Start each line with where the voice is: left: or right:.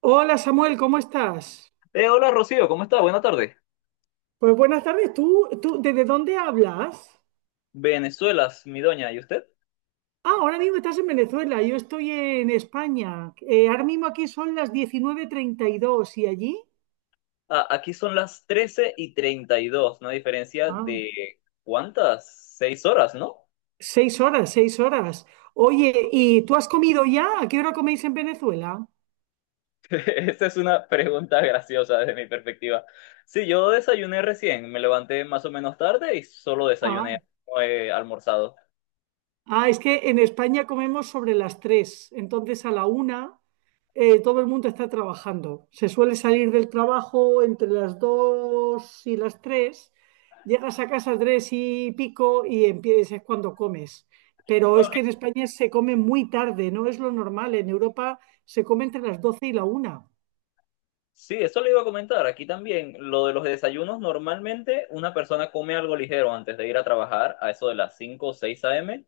right: Hola Samuel, ¿cómo estás?
left: Hola Rocío, ¿cómo está? Buena tarde.
right: Pues buenas tardes, ¿tú desde dónde hablas?
left: Venezuela, mi doña, ¿y usted?
right: Ah, ahora mismo estás en Venezuela, yo estoy en España. Ahora mismo aquí son las 19:32 y allí.
left: Ah, aquí son las 13:32, una diferencia
right: Ah,
left: de ¿cuántas? 6 horas, ¿no?
right: 6 horas, 6 horas. Oye, ¿y tú has comido ya? ¿A qué hora coméis en Venezuela?
left: Esa es una pregunta graciosa desde mi perspectiva. Sí, yo desayuné recién, me levanté más o menos tarde y solo
right: ah,
left: desayuné, no he almorzado.
right: Ah, es que en España comemos sobre las 3, entonces a la 1. Todo el mundo está trabajando. Se suele salir del trabajo entre las 2 y las 3. Llegas a casa 3 y pico y empiezas, es cuando comes. Pero es que en
left: Ok.
right: España se come muy tarde, no es lo normal. En Europa se come entre las 12 y la 1.
left: Sí, eso le iba a comentar. Aquí también, lo de los desayunos, normalmente una persona come algo ligero antes de ir a trabajar a eso de las 5 o 6 a.m.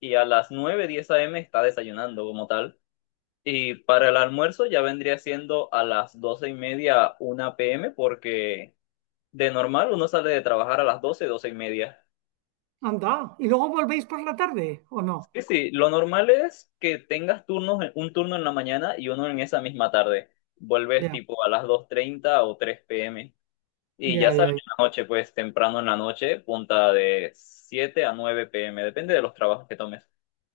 left: Y a las 9:10 a.m. está desayunando como tal. Y para el almuerzo ya vendría siendo a las 12:30, 1 p.m., porque de normal uno sale de trabajar a las 12, 12:30.
right: Anda, ¿y luego volvéis por la tarde o no?
left: Sí, sí, lo normal es que tengas turnos, un turno en la mañana y uno en esa misma tarde. Vuelves
right: Ya,
left: tipo a las 2:30 o 3 p.m. Y ya
right: ya,
left: sales
right: ya. Ya.
left: en la noche, pues temprano en la noche, punta de 7 a 9 p.m., depende de los trabajos que tomes.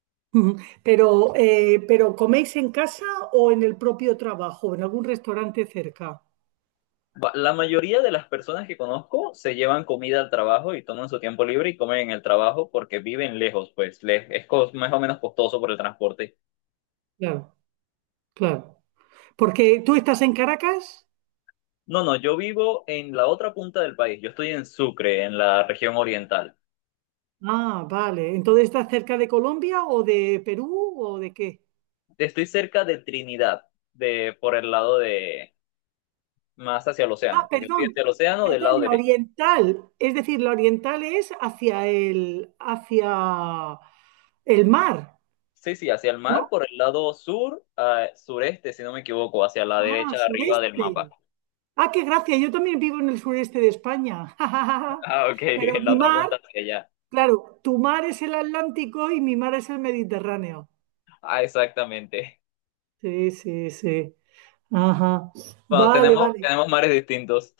right: Ujú. Pero ¿coméis en casa o en el propio trabajo, en algún restaurante cerca?
left: La mayoría de las personas que conozco se llevan comida al trabajo y toman su tiempo libre y comen en el trabajo porque viven lejos, pues les es más o menos costoso por el transporte.
right: Claro, claro. Porque tú estás en Caracas.
left: No, no, yo vivo en la otra punta del país. Yo estoy en Sucre, en la región oriental.
right: Ah, vale. Entonces, ¿está cerca de Colombia o de Perú o de qué?
left: Estoy cerca de Trinidad, de por el lado de más hacia el
right: Ah,
left: océano. Pues yo estoy
right: perdón,
left: hacia el océano del lado
right: perdón, la
left: derecho.
right: oriental. Es decir, la oriental es hacia el mar,
left: Sí, sí, hacia el mar,
right: ¿no?
left: por el lado sur, sureste, si no me equivoco, hacia la
right: Ah,
left: derecha arriba del mapa.
right: sureste. Ah, qué gracia. Yo también vivo en el sureste de España.
left: Ah, ok,
right: Pero
left: en la
right: mi
left: otra
right: mar,
left: punta hacia allá.
right: claro, tu mar es el Atlántico y mi mar es el Mediterráneo.
left: Ah, exactamente.
right: Sí, sí, sí. Ajá.
left: Wow,
right: Vale,
left: tenemos,
right: vale.
left: tenemos mares distintos.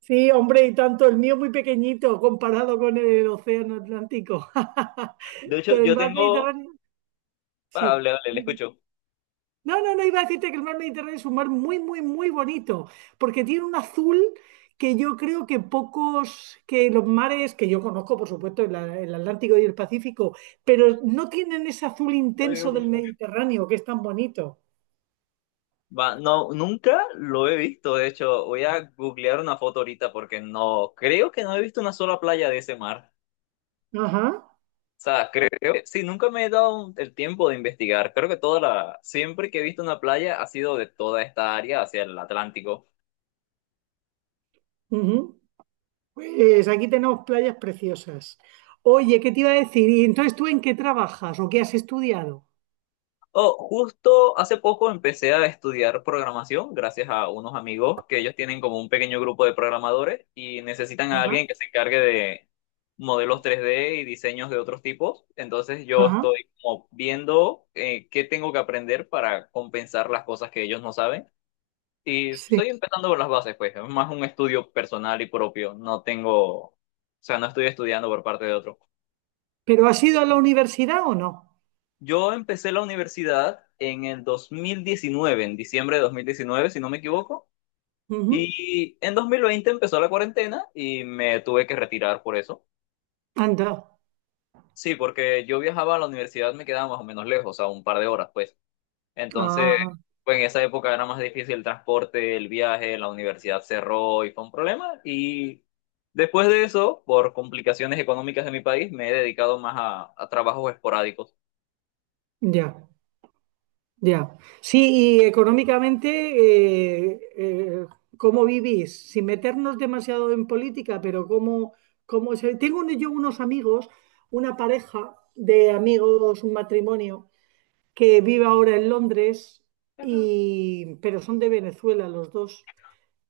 right: Sí, hombre, y tanto, el mío muy pequeñito comparado con el océano Atlántico.
left: De hecho,
right: Pero el
left: yo
right: mar
left: tengo.
right: Mediterráneo,
left: Ah,
right: sí.
left: hable, hable, le
right: Sí, sí.
left: escucho.
right: No, no, no iba a decirte que el mar Mediterráneo es un mar muy, muy, muy bonito, porque tiene un azul que yo creo que pocos, que los mares que yo conozco, por supuesto, el Atlántico y el Pacífico, pero no tienen ese azul intenso del Mediterráneo, que es tan bonito.
left: Va, no, nunca lo he visto. De hecho, voy a googlear una foto ahorita porque no. Creo que no he visto una sola playa de ese mar.
right: Ajá.
left: O sea, creo que sí, nunca me he dado el tiempo de investigar. Creo que toda la. Siempre que he visto una playa ha sido de toda esta área hacia el Atlántico.
right: Ujú. Pues aquí tenemos playas preciosas. Oye, ¿qué te iba a decir? ¿Y entonces tú en qué trabajas o qué has estudiado?
left: Oh, justo hace poco empecé a estudiar programación gracias a unos amigos que ellos tienen como un pequeño grupo de programadores y necesitan a
right: Ajá,
left: alguien que se encargue de modelos 3D y diseños de otros tipos. Entonces yo
right: ajá,
left: estoy como viendo qué tengo que aprender para compensar las cosas que ellos no saben. Y
right: sí.
left: estoy empezando por las bases, pues. Es más un estudio personal y propio. No tengo, o sea, no estoy estudiando por parte de otro.
right: ¿Pero has ido a la universidad o no?
left: Yo empecé la universidad en el 2019, en diciembre de 2019, si no me equivoco,
right: Ujú.
left: y en 2020 empezó la cuarentena y me tuve que retirar por eso.
right: Anda.
left: Sí, porque yo viajaba a la universidad, me quedaba más o menos lejos, a un par de horas, pues. Entonces,
right: Ah,
left: pues en esa época era más difícil el transporte, el viaje, la universidad cerró y fue un problema. Y después de eso, por complicaciones económicas de mi país, me he dedicado más a trabajos esporádicos.
right: ya, ya. Sí, y económicamente, eh, eh, ¿cómo vivís? Sin meternos demasiado en política, pero ¿cómo se...? Tengo yo unos amigos, una pareja de amigos, un matrimonio que vive ahora en Londres, pero son de Venezuela los dos.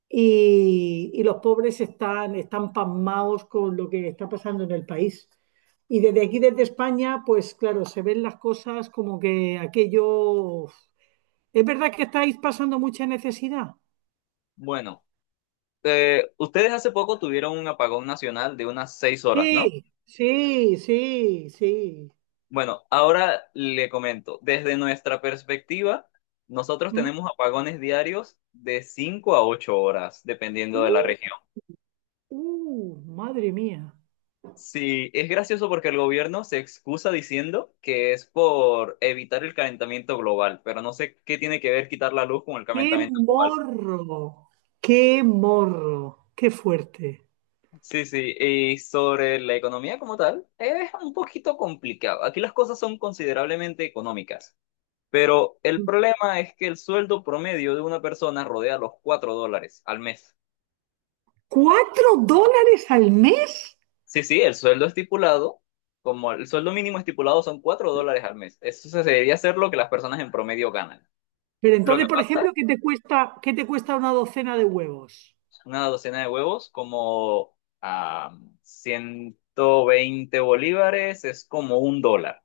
right: Y los pobres están pasmados con lo que está pasando en el país. Y desde aquí, desde España, pues claro, se ven las cosas como que aquello... ¿Es verdad que estáis pasando mucha necesidad?
left: Bueno, ustedes hace poco tuvieron un apagón nacional de unas 6 horas, ¿no?
right: Sí, sí, sí, sí.
left: Bueno, ahora le comento, desde nuestra perspectiva, nosotros
right: ¿Mm?
left: tenemos apagones diarios de 5 a 8 horas, dependiendo
right: Uh,
left: de la región.
right: madre mía.
left: Sí, es gracioso porque el gobierno se excusa diciendo que es por evitar el calentamiento global, pero no sé qué tiene que ver quitar la luz con el
right: ¡Qué
left: calentamiento global.
right: morro! ¡Qué morro! ¡Qué fuerte!
left: Sí, sí, y sobre la economía como tal, es un poquito complicado. Aquí las cosas son considerablemente económicas. Pero el problema es que el sueldo promedio de una persona rodea los $4 al mes.
right: ¿4 dólares al mes?
left: Sí, sí, el sueldo estipulado, como el sueldo mínimo estipulado son $4 al mes. Eso se debería ser lo que las personas en promedio ganan.
right: Pero
left: Lo que
right: entonces, por
left: pasa,
right: ejemplo, ¿qué te cuesta una docena de huevos?
left: una docena de huevos como a 120 bolívares es como un dólar.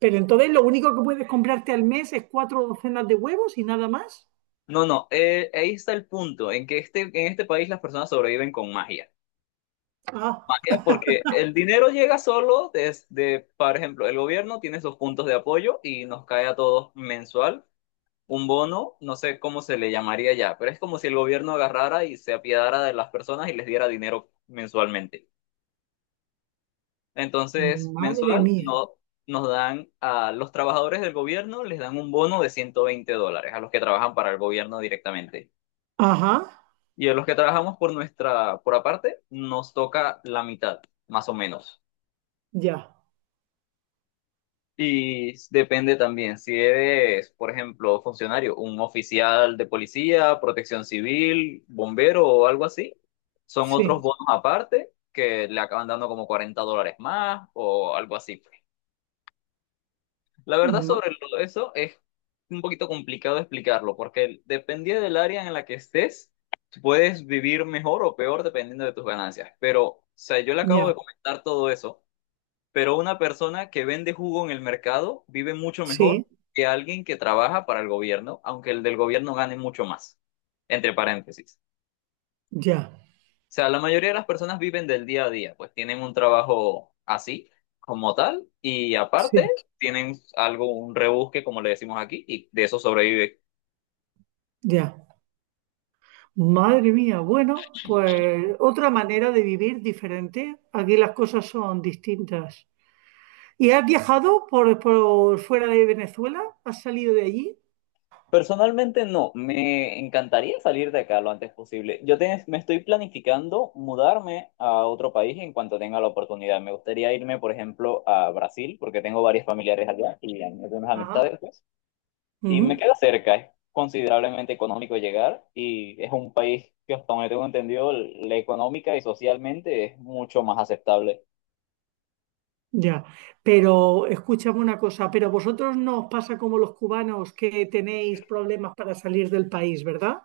right: Pero entonces lo único que puedes comprarte al mes es cuatro docenas de huevos y nada más.
left: No, no, ahí está el punto, en que en este país las personas sobreviven con magia.
right: Ah,
left: ¿Para qué? Porque el dinero llega solo desde, por ejemplo, el gobierno tiene sus puntos de apoyo y nos cae a todos mensual un bono, no sé cómo se le llamaría ya, pero es como si el gobierno agarrara y se apiadara de las personas y les diera dinero mensualmente. Entonces,
right: madre
left: mensual
right: mía.
left: no, nos dan a los trabajadores del gobierno, les dan un bono de $120 a los que trabajan para el gobierno directamente.
right: Ajá,
left: Y a los que trabajamos por nuestra, por aparte, nos toca la mitad, más o menos.
right: ya,
left: Y depende también si eres, por ejemplo, funcionario, un oficial de policía, protección civil, bombero o algo así. Son otros
right: sí,
left: bonos aparte que le acaban dando como $40 más o algo así, pues. La verdad
right: ma-
left: sobre eso es un poquito complicado explicarlo porque dependiendo del área en la que estés, puedes vivir mejor o peor dependiendo de tus ganancias. Pero, o sea, yo le acabo de
right: ya,
left: comentar todo eso, pero una persona que vende jugo en el mercado vive mucho
right: sí,
left: mejor que alguien que trabaja para el gobierno, aunque el del gobierno gane mucho más. Entre paréntesis.
right: ya,
left: O sea, la mayoría de las personas viven del día a día, pues tienen un trabajo así, como tal, y aparte
right: sí,
left: tienen algo, un rebusque, como le decimos aquí, y de eso sobrevive.
right: ya. Madre mía, bueno, pues otra manera de vivir diferente. Aquí las cosas son distintas. ¿Y has viajado por fuera de Venezuela? ¿Has salido de allí?
left: Personalmente no, me encantaría salir de acá lo antes posible. Yo me estoy planificando mudarme a otro país en cuanto tenga la oportunidad. Me gustaría irme, por ejemplo, a Brasil, porque tengo varios familiares allá y algunas
right: Ajá,
left: amistades, pues, y me
right: ujú,
left: queda cerca, es considerablemente económico llegar y es un país que hasta donde tengo entendido, la económica y socialmente es mucho más aceptable.
right: ya. Pero escúchame una cosa, pero vosotros no os pasa como los cubanos que tenéis problemas para salir del país, ¿verdad?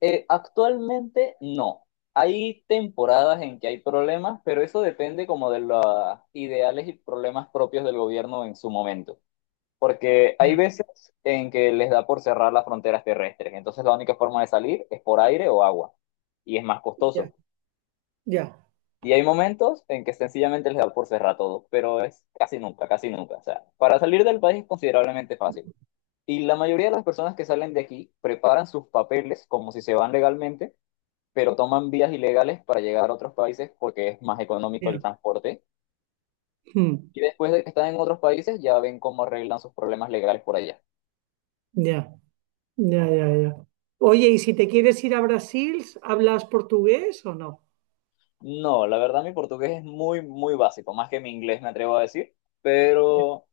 left: Actualmente no. Hay temporadas en que hay problemas, pero eso depende como de los ideales y problemas propios del gobierno en su momento. Porque hay
right: Ya,
left: veces en que les da por cerrar las fronteras terrestres, entonces la única forma de salir es por aire o agua, y es más
right: ya,
left: costoso.
right: ya,
left: Y hay momentos en que sencillamente les da por cerrar todo, pero es casi nunca, casi nunca. O sea, para salir del país es considerablemente fácil. Y la mayoría de las personas que salen de aquí preparan sus papeles como si se van legalmente, pero toman vías ilegales para llegar a otros países porque es más económico
right: ya,
left: el transporte.
right: mm,
left: Y después de que están en otros países, ya ven cómo arreglan sus problemas legales por allá.
right: ya, ya, ya, ya. Oye, y si te quieres ir a Brasil, ¿hablas portugués o no?
left: No, la verdad mi portugués es muy, muy básico, más que mi inglés me atrevo a decir,
right: Ya,
left: pero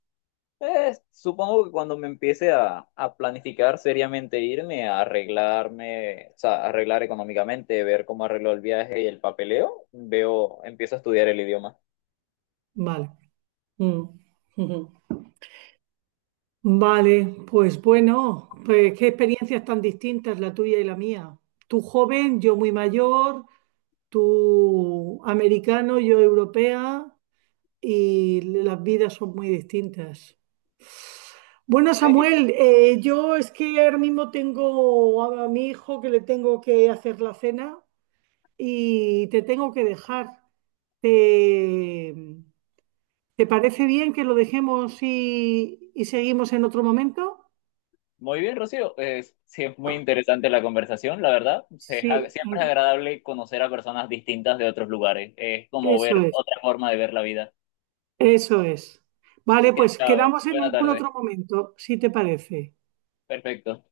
left: supongo que cuando me empiece a planificar seriamente irme, a arreglarme, o sea, arreglar económicamente, ver cómo arreglo el viaje y el papeleo, veo, empiezo a estudiar el idioma.
right: vale. Mm, ujú. Vale, pues bueno, pues qué experiencias tan distintas la tuya y la mía. Tú joven, yo muy mayor, tú americano, yo europea, y las vidas son muy distintas. Bueno,
left: Sí,
right: Samuel, yo es que ahora mismo tengo a mi hijo, que le tengo que hacer la cena, y te tengo que dejar. ¿Te, te parece bien que lo dejemos y seguimos en otro momento?
left: muy bien, Rocío. Es, sí, es muy interesante la conversación, la verdad.
right: Sí,
left: Siempre es agradable conocer a personas distintas de otros lugares. Es como
right: eso
left: ver
right: es,
left: otra forma de ver la vida.
right: eso es.
left: Así
right: Vale,
left: que,
right: pues
left: chao,
right: quedamos en
left: buena
right: algún
left: tarde.
right: otro momento, si te parece.
left: Perfecto.